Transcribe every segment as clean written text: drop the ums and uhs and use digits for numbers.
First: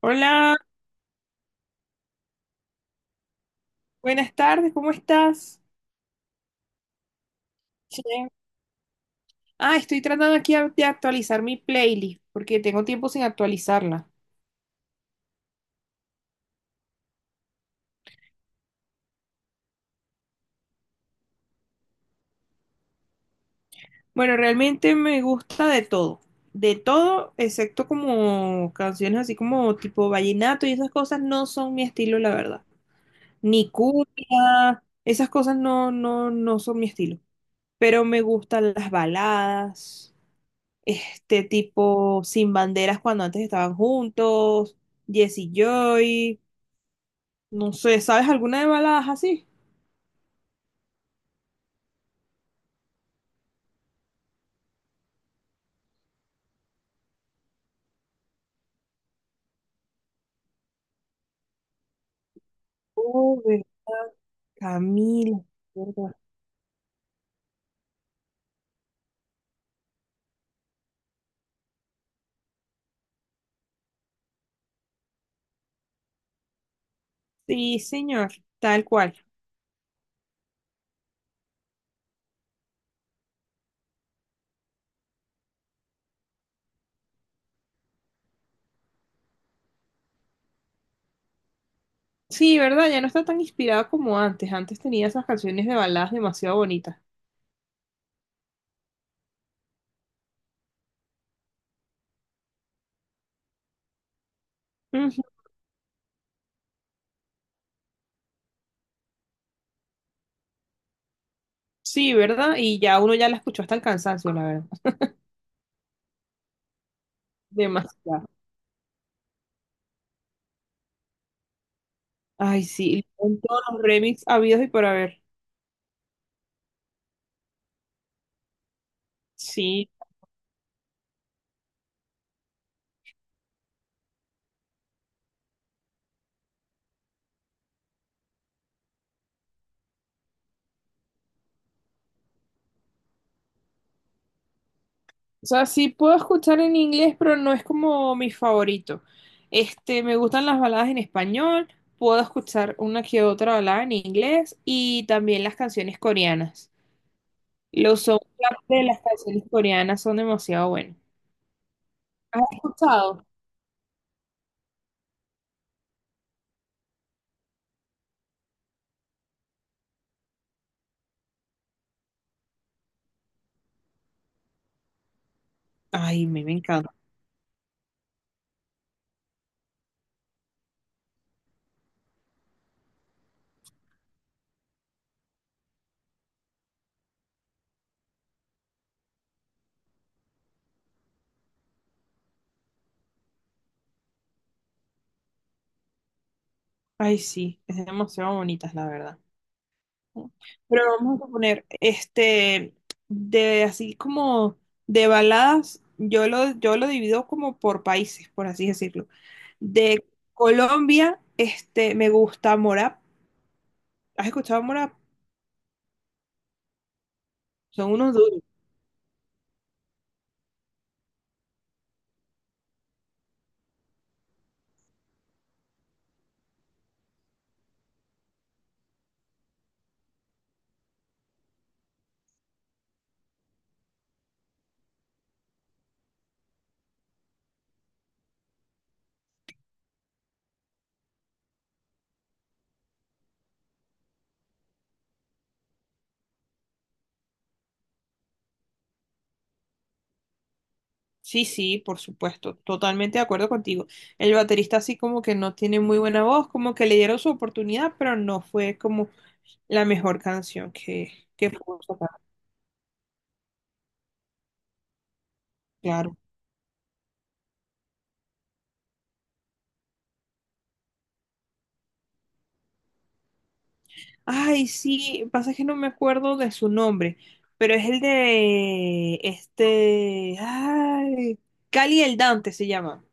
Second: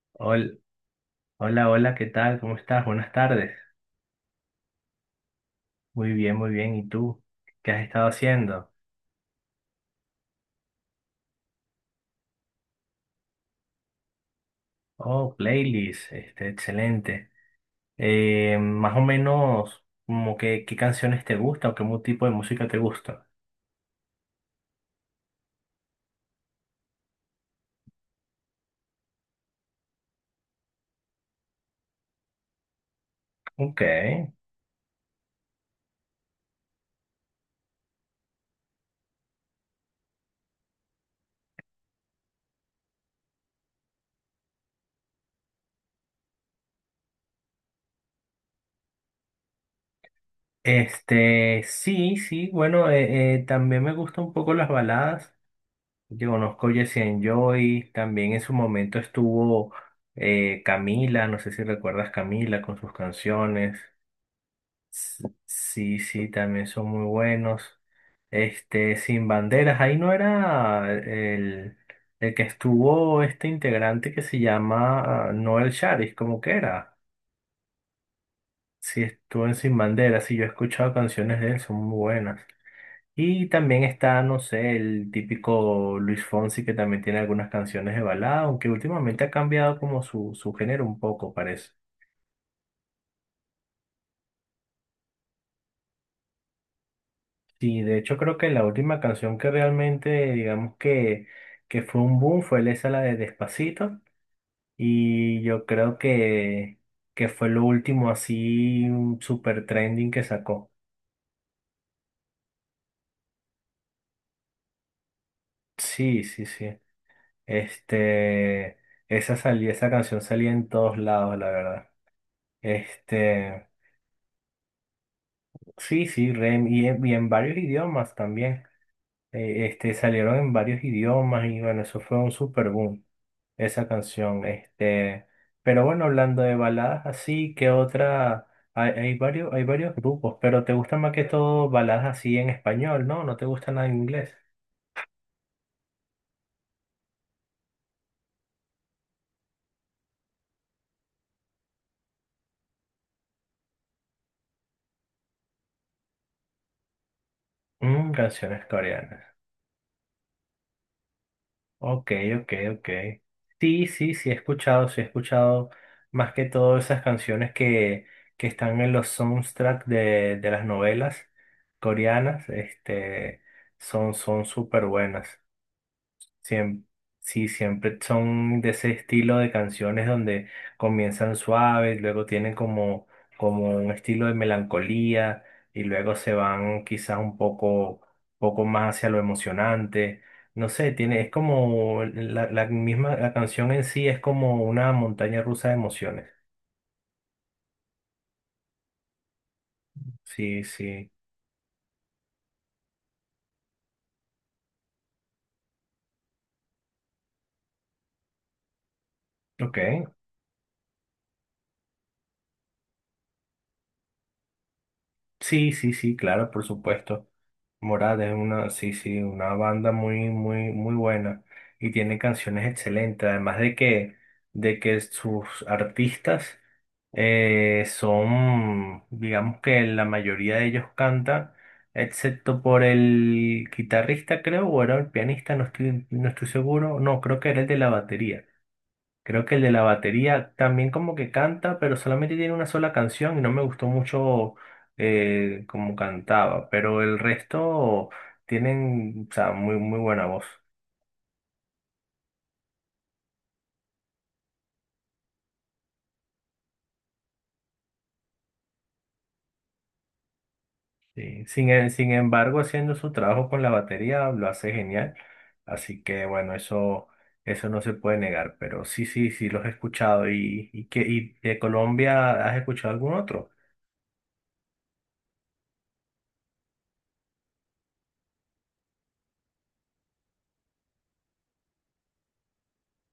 Hola, Hol- Hola, hola, ¿qué tal? ¿Cómo estás? Buenas tardes. buenas tardes, ¿cómo estás? Muy bien, muy bien. ¿Y tú? ¿Qué has Sí. estado haciendo? Estoy tratando aquí de actualizar mi playlist porque tengo tiempo sin actualizarla. Oh, playlist, este, excelente. Más o menos, como que, ¿qué canciones te gustan o qué tipo de música te gusta? Bueno, realmente me gusta de todo, excepto como canciones así como tipo vallenato y esas cosas no son mi estilo, la verdad. Ni Ok. cumbia, esas cosas no, no, no son mi estilo. Pero me gustan las baladas, este tipo Sin Banderas cuando antes estaban juntos, Jesse Joy. No sé, ¿sabes alguna de baladas así? Este, sí, sí, bueno, también me gustan un poco las baladas. Yo conozco Jesse and Joy, también en su momento estuvo Camila, no sé si recuerdas Camila con sus Uy, canciones. Camila, Sí, ¿verdad? sí, también son muy buenos. Este, Sin Banderas, ahí no era el que estuvo este integrante que se llama ah, Noel Charis, como que era. Sí, señor, tal Sí, cual. estuvo en Sin Banderas, sí, yo he escuchado canciones de él, son muy buenas. Y también está, no sé, el típico Luis Fonsi que también tiene algunas canciones de balada, aunque últimamente ha cambiado como su género un poco, parece. Sí, ¿verdad? Ya no está tan inspirada como antes. Antes tenía esas canciones de baladas demasiado bonitas. Sí, de hecho creo que la última canción que realmente, digamos que fue un boom fue esa la de Despacito Ujú. y yo creo que fue lo último así un super trending que sacó. Sí, ¿verdad? Y ya uno ya la escuchó hasta el cansancio, la verdad. Sí, sí, sí. Demasiado. Este, esa canción salía en todos lados, la verdad. Ay, sí, con todos Este, los remix habidos y por haber. sí, sí, y en varios idiomas también. Sí, Este, salieron en varios idiomas y bueno, eso fue un super boom, esa canción. Este, pero bueno, hablando de baladas así, ¿qué otra? Hay varios, hay varios grupos, pero te gustan más que todo baladas así en español, ¿no? ¿No te gusta nada en inglés? o sea, sí puedo escuchar en inglés, pero no es como mi favorito. Este, me gustan las baladas en español, puedo escuchar una que otra balada en inglés y también las canciones coreanas. Los Mm, canciones soundtracks de las coreanas. canciones coreanas son demasiado buenos. Ok, ¿Has ok. escuchado? Sí, sí, sí he escuchado más que todo esas canciones que están en los soundtracks de las novelas coreanas, este, son súper buenas. Ay, me Siem- encanta. sí, siempre son de ese estilo de canciones donde comienzan suaves, luego tienen como un estilo de melancolía y luego se van quizás un poco más hacia lo emocionante. No sé, tiene, es como la misma, la canción en sí es como una montaña rusa de emociones. Ay, sí, es demasiado bonitas, la verdad. Sí, Pero sí. vamos a poner, este, de así como de baladas, yo lo divido como por países, por así decirlo. Ok. De Colombia, este, me gusta Morap. ¿Has escuchado Morap? Sí, sí, sí, claro, por supuesto. Son unos Morat es duros. una, sí, sí, una banda muy, muy, muy buena y tiene canciones excelentes, además de que sus artistas son, digamos que la mayoría de ellos cantan, excepto por el guitarrista, creo, o era el pianista, no estoy seguro, no, creo que era el de la batería. Creo que el de la batería también como que canta, pero solamente tiene una sola canción y no me gustó mucho como cantaba. Pero el resto tienen, o sea, muy, muy buena voz. Sí, sí, por supuesto, totalmente de acuerdo contigo. El baterista así como que no tiene muy buena voz, como que le dieron su oportunidad, pero no fue como la mejor canción que, Sí. que pudo sacar, Sin embargo, haciendo su trabajo con la batería lo hace genial. Así claro. que bueno, eso no se puede negar. Pero sí, sí, sí los he escuchado. Y de Colombia has escuchado algún otro? Ay, sí, pasa que no me acuerdo de su nombre, pero es el de este, ay, Cali el Dante se llama.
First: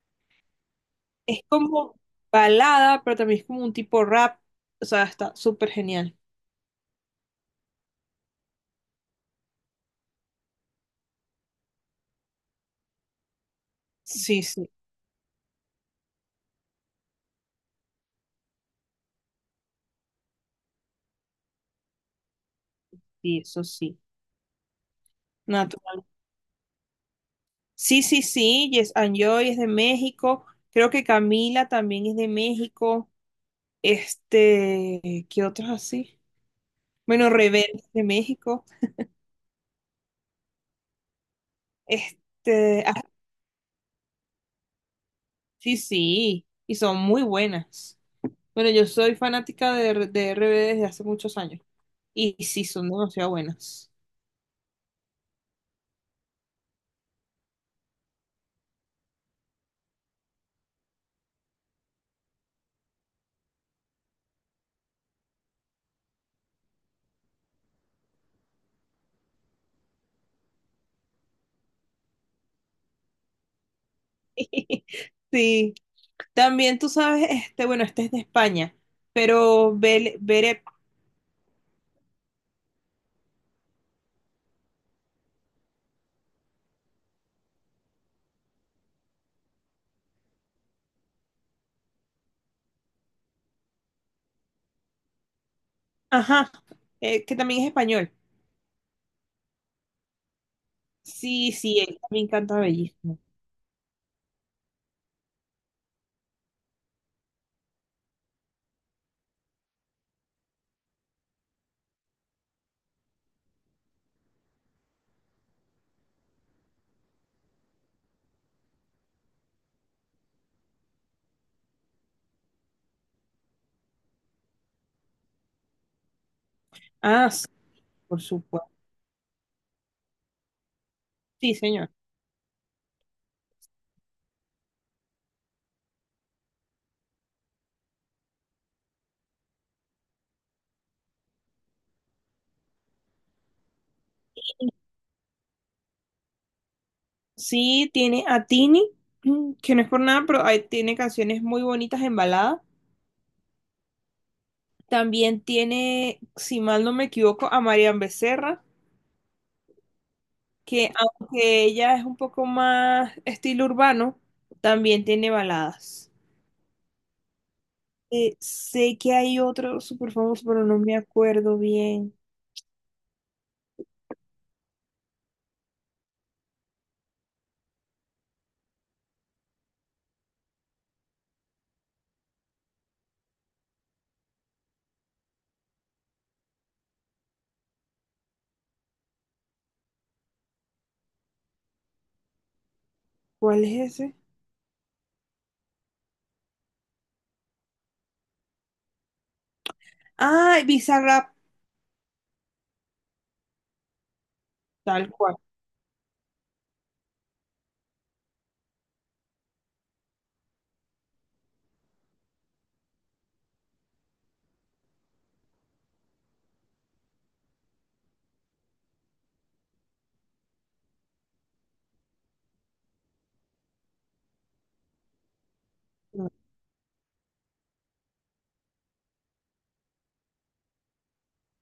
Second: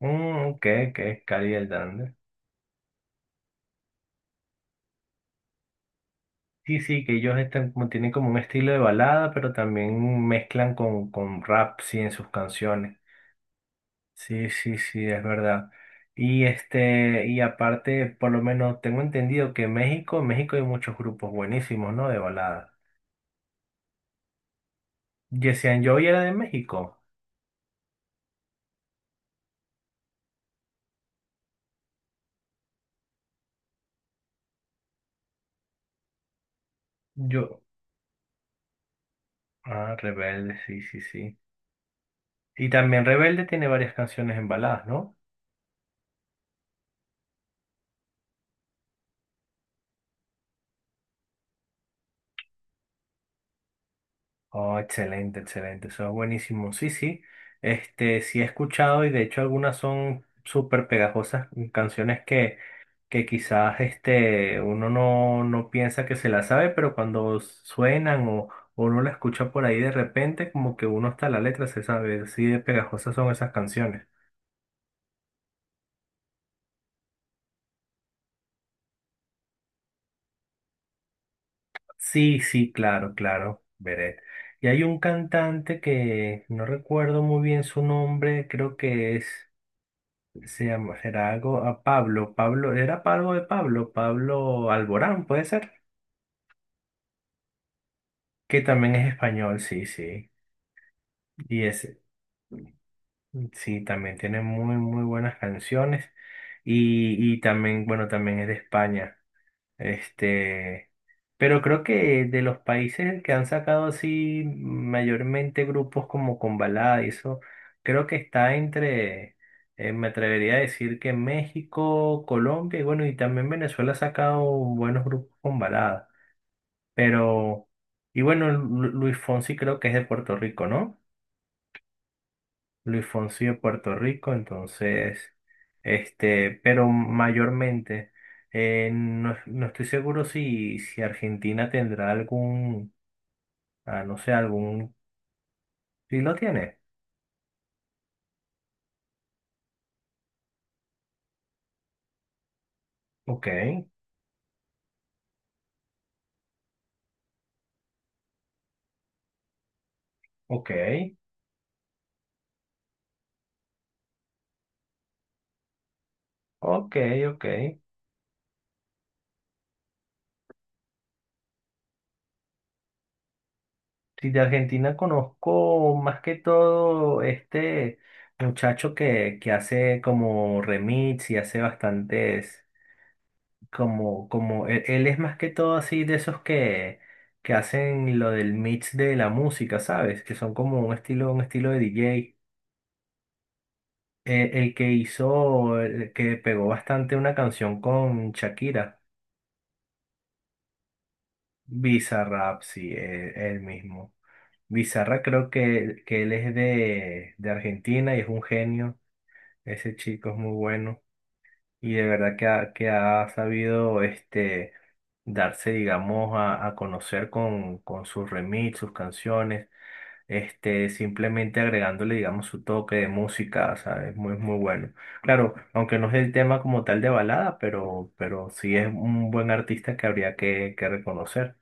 Mm, ok, Es Cali como Hernández. balada, pero también es como un tipo rap, o sea, está súper genial. Sí, sí, que ellos están, tienen como un estilo de balada, pero también mezclan con rap, sí, en sus canciones. Sí, Sí, sí, sí, sí, es verdad. Y aparte, por lo menos tengo entendido que en México hay muchos grupos buenísimos, ¿no? De balada. sí, eso sí. Jesse Joy Natural. era de México. Sí, sí, sí, Yes and Joy es de México, creo que Camila también es de México, este, ¿qué otros así? Bueno, Yo, Rebelde es de México. ah, Rebelde, sí, sí, sí. Y Este, también Rebelde tiene varias canciones en baladas, ¿no? sí, sí, y son muy buenas. Bueno, yo soy fanática de RBD desde hace muchos años y sí, son demasiado buenas. Oh, excelente, excelente, eso es buenísimo. Sí, sí, este, sí he escuchado y de hecho algunas son súper pegajosas, mm, canciones que quizás este, uno no, no piensa que se las sabe, pero cuando suenan o uno la escucha por ahí de repente, como que uno hasta la letra se sabe, así de pegajosas son esas canciones. Sí, también tú sabes, este, bueno, este es de España, pero Bere, Sí, sí, claro, claro, Beret. Y hay un cantante que no recuerdo muy bien su nombre, creo que es... Será algo a Pablo. Pablo, era Pablo, Pablo Alborán, puede ser. ajá, que también es español. Que también es español, sí, sí. Sí, Y sí, él ese también canta bellísimo. sí, también tiene muy, muy buenas canciones. Y también, bueno, también es de España. Este, pero creo que de los países que han sacado así mayormente grupos como con balada y eso, creo que está entre, me atrevería a decir que México, Colombia y bueno, y también Venezuela ha sacado buenos grupos con balada. Ah, sí, Pero, por y bueno, supuesto. Luis Fonsi creo que es de Puerto Rico, ¿no? Sí, señor. Luis Fonsi de Puerto Rico, entonces, este, pero mayormente, no, no estoy seguro si Argentina tendrá algún, ah, no sé, algún, si lo tiene. Sí, tiene a Tini, que no es por nada, pero ahí tiene canciones muy bonitas en balada. Ok, También tiene, si mal no me equivoco, a Marian Becerra, ok, que aunque ella es un poco más estilo urbano, también tiene baladas. ok, ok. Sé que hay otro súper famoso, pero no me acuerdo bien. Sí, de Argentina conozco más que todo este muchacho que hace como remix y hace bastantes. Como él es más que todo así de esos que hacen lo del mix de la música, ¿sabes? Que son como un estilo de DJ. ¿Cuál es ese? El que hizo, el que pegó bastante una canción con Shakira, Ah, Bizarrap, Bizarrap, sí, él mismo. tal Bizarra cual. creo que él es de Argentina y es un genio. Ese chico es muy bueno. Y de verdad que que ha sabido este, darse, digamos, a conocer con sus remix, sus canciones, este, simplemente agregándole, digamos, su toque de música, ¿sabes? Muy, muy bueno. Claro, aunque no es el tema como tal de balada, pero sí es un buen artista que habría que reconocer.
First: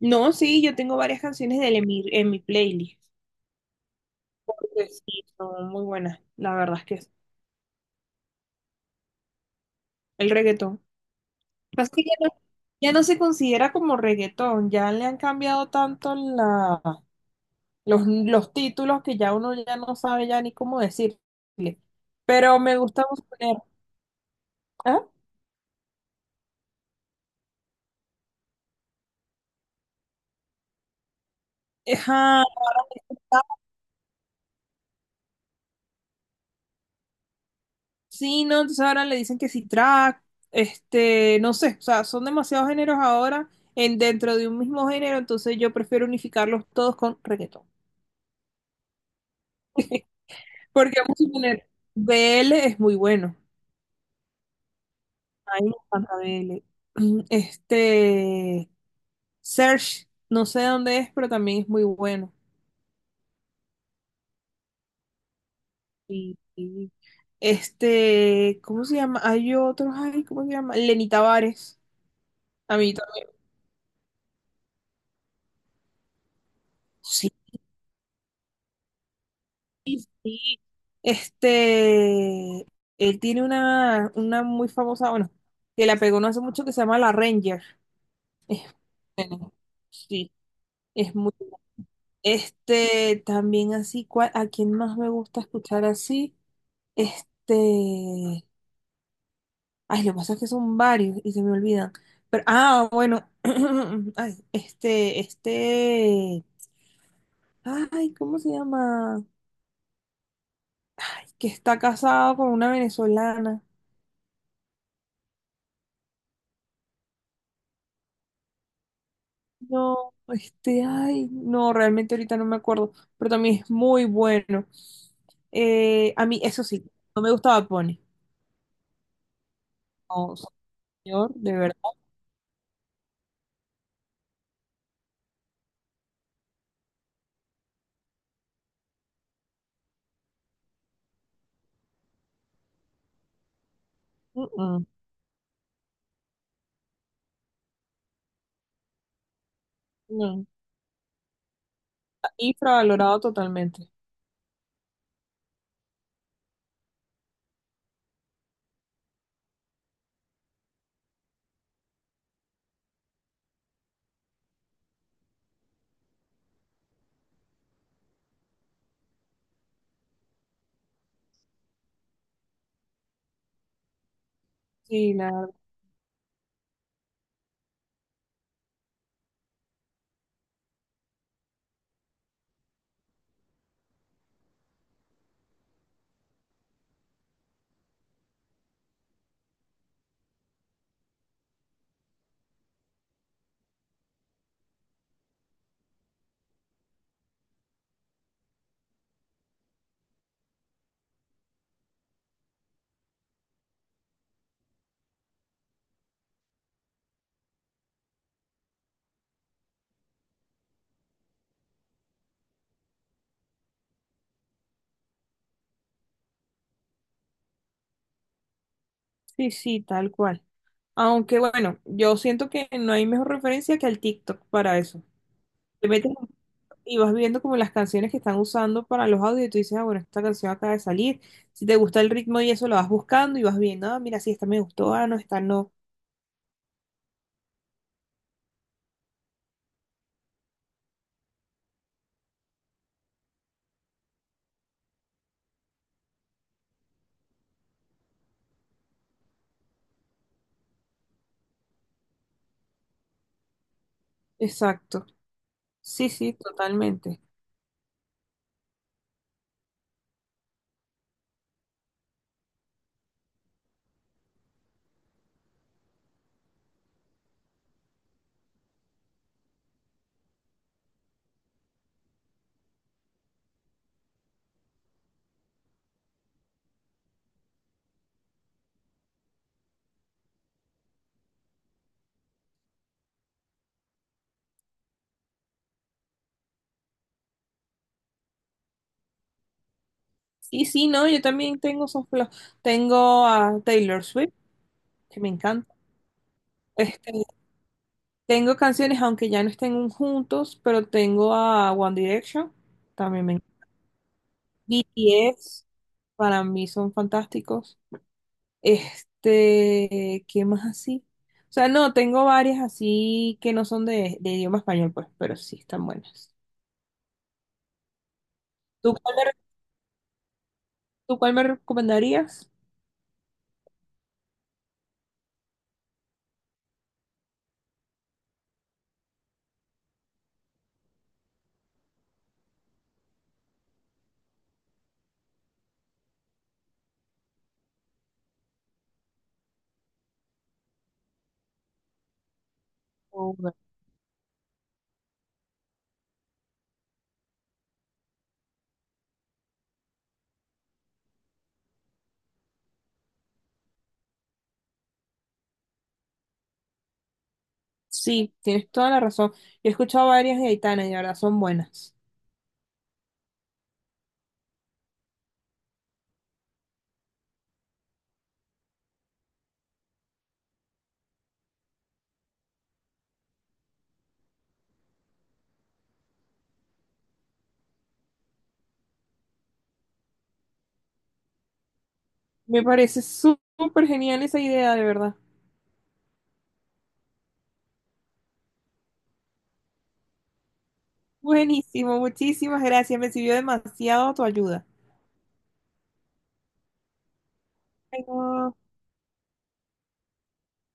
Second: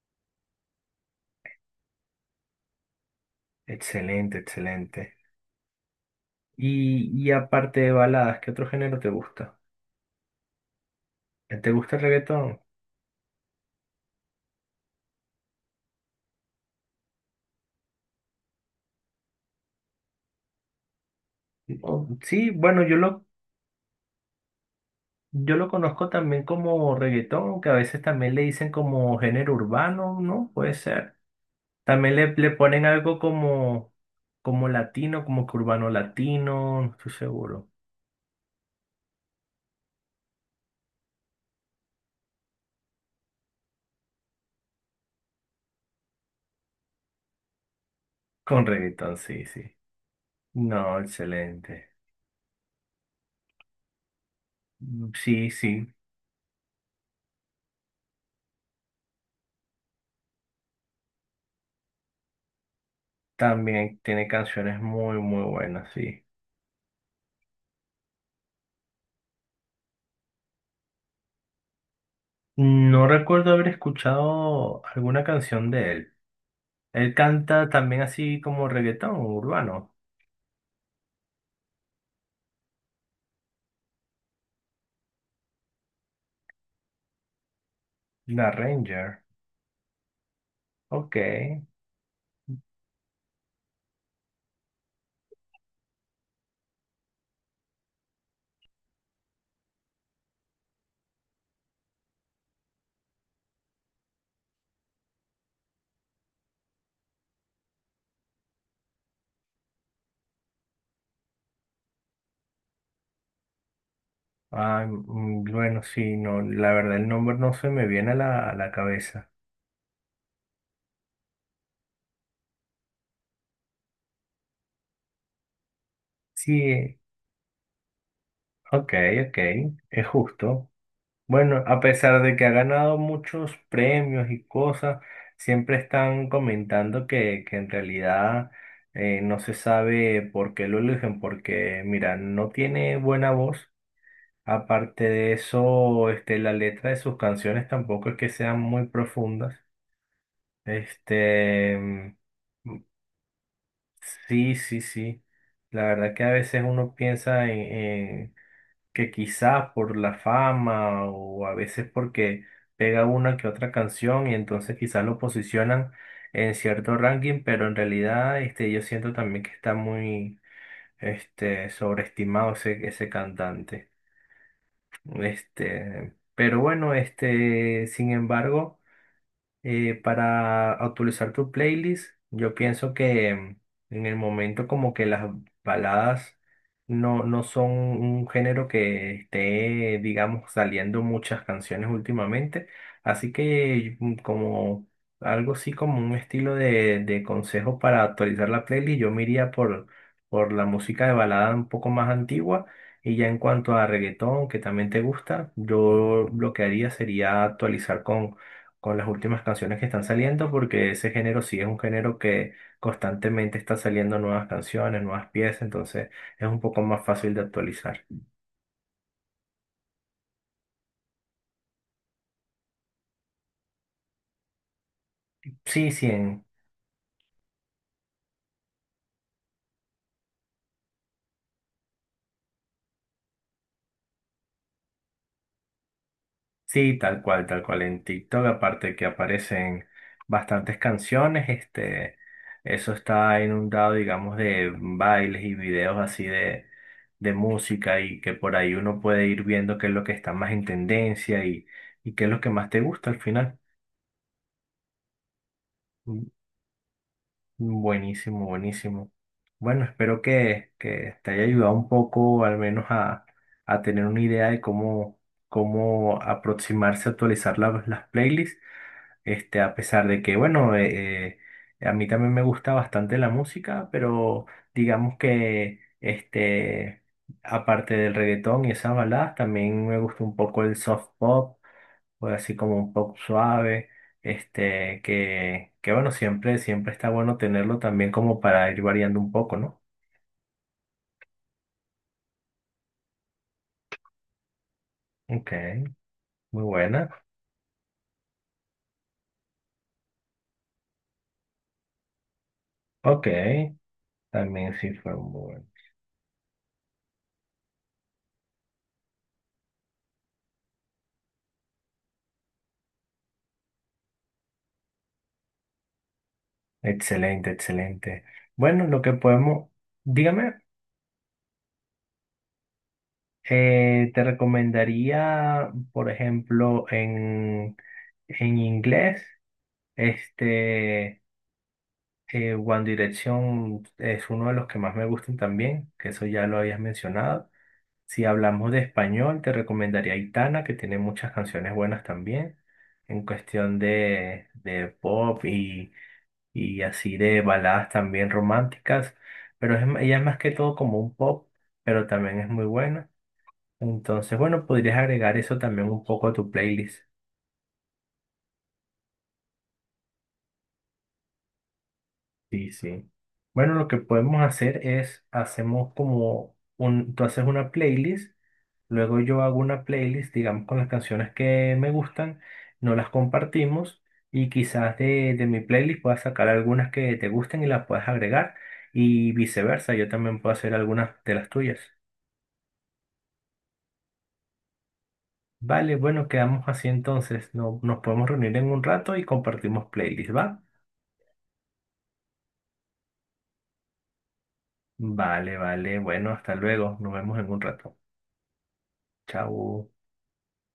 No, sí, yo tengo varias canciones de él en mi playlist. Excelente, Porque excelente. sí, son muy buenas, la verdad es que Y, es y aparte de baladas, ¿qué otro género te gusta? el reggaetón. ¿Te Pasa gusta el que ya no, reggaetón? ya no se considera como reggaetón, ya le han cambiado tanto la, los títulos que ya uno ya no sabe ya ni cómo decirle. Oh, sí, Pero me bueno, yo gusta lo. poner, ¿ah? Yo lo conozco también como reggaetón, que a veces también le dicen como género urbano, ¿no? Puede ser. También Ajá, le ponen algo como latino, como que urbano latino, no estoy seguro. sí, no, entonces ahora le dicen que si track, este, no sé, o sea, son demasiados géneros ahora en dentro de un mismo género, entonces yo prefiero unificarlos todos con reggaetón. Con reggaetón, sí, sí. No, Porque vamos a poner excelente. BL es muy bueno. Mm, sí, Ay, me sí. encanta BL. Este, Search, no sé dónde es, pero también es muy bueno. También tiene canciones muy, muy buenas, sí. Y, y, este, ¿cómo se llama? Hay otros, ay, ¿cómo se llama? Lenny Tavares. A mí No también. recuerdo haber escuchado alguna canción de él. Él Sí. canta también así como reggaetón, urbano. Este, él tiene una muy famosa, bueno, que la pegó no hace mucho que se llama La Ranger. La Es Ranger. bueno, sí, es Ok. muy. Este, también así, ¿cuál- ¿a quién más me gusta escuchar así? Este, ay, lo que pasa es que son varios y se me olvidan. Pero, ah, bueno, ay, ay, ¿cómo se llama? Que está casado con una venezolana. Ah, mm, bueno, sí, no, la verdad el nombre no se me viene a a la cabeza. No, este, ay, no, realmente ahorita no me acuerdo, pero también es muy bueno. A mí, eso sí, Sí, no me gustaba Pony. ok, ok, es No, justo. señor, de Bueno, a verdad. pesar de que ha ganado muchos premios y cosas, siempre están comentando que en realidad no se sabe por qué lo eligen, porque mira, no tiene buena voz. Mm, mm, Aparte de eso, este, la letra de sus canciones tampoco es que sean muy profundas. no, Este. está infravalorado totalmente. Sí, sí, sí. La verdad que a veces uno piensa en que quizás por la fama o a veces porque pega una que otra canción y entonces quizás lo posicionan en cierto ranking, pero en realidad este, yo siento también que está muy este, sobreestimado ese cantante. Sí, la verdad. Este, pero bueno, este, sin embargo. Para actualizar tu playlist, yo pienso que em, en el momento como que las baladas no son un género que esté, digamos, saliendo muchas canciones últimamente. Así que mm, como algo así como un estilo de consejo para actualizar la playlist, yo me iría por la música de balada un poco más antigua. Y ya en cuanto a reggaetón, que también te gusta, yo lo que haría sería actualizar con las últimas canciones que están saliendo, porque ese género sí es un género que constantemente está saliendo nuevas canciones, nuevas piezas, entonces es un poco más fácil de actualizar. Sí, sí, tal cual. Aunque bueno, yo siento que no hay mejor referencia que el TikTok para eso. Te Sí, sí, metes en- y vas viendo como las canciones que están usando para los audios y tú dices, ah, bueno, esta canción acaba de salir. Si te gusta el ritmo y eso, lo vas buscando y vas viendo, ah, mira, sí, esta me gustó, ah, no, esta no. sí, tal cual, tal cual. En TikTok, aparte que aparecen bastantes canciones, este, eso está inundado, digamos, de bailes y videos así de música y que por ahí uno puede ir viendo qué es lo que está más en tendencia y qué es lo que más te gusta al final. Exacto. Sí, sí, totalmente. Buenísimo, buenísimo. Bueno, espero que te haya ayudado un poco, al menos a tener una idea de cómo, cómo aproximarse a actualizar la- las playlists. Este, a pesar de que, bueno, a mí también me gusta bastante la música, pero digamos que, este, aparte del reggaetón y esas baladas, también me gusta un poco el soft pop, pues así como un pop suave, este, que bueno, siempre, siempre está bueno tenerlo también como para ir variando un poco, ¿no? Sí, sí, no, yo también tengo esos tengo a Taylor Swift, que me Ok, encanta. muy buena. Este, tengo canciones, aunque ya no estén juntos, pero tengo a One Direction, también Ok, me encanta. también sí fue muy buena. BTS, para mí son fantásticos. Este, ¿qué más así? O sea, no, tengo varias así que no son de idioma español, pues, pero sí están buenas. Excelente, excelente. Bueno, ¿Tú lo que cuál, podemos, dígame, ¿tú cuál me recomendarías? Te recomendaría, por ejemplo, en inglés, este, One Direction es uno de los que más me gustan también, que eso ya lo habías mencionado. Si hablamos de español, te recomendaría Aitana, que tiene muchas canciones buenas también, en cuestión de pop y así de baladas también románticas, pero ella es más que todo como un pop, pero también es muy buena. Entonces, bueno, podrías agregar eso también un poco a tu playlist. Sí, tienes toda la razón. He escuchado varias de Aitana y de verdad son buenas. Sí, sí. Bueno, lo que podemos hacer es, hacemos como un, tú haces una playlist, luego yo hago una playlist, digamos, con las canciones que me gustan, no las compartimos y quizás de mi playlist puedas sacar algunas que te gusten y las puedas agregar y viceversa, yo también puedo hacer algunas de las tuyas. Me parece súper genial esa idea, de verdad. Vale, bueno, quedamos así entonces, no, nos podemos reunir en un rato y compartimos playlist, ¿va? Buenísimo, muchísimas gracias. Me sirvió demasiado tu ayuda. Vale, vale, bueno, hasta luego, nos vemos en un rato. Bueno. Chao.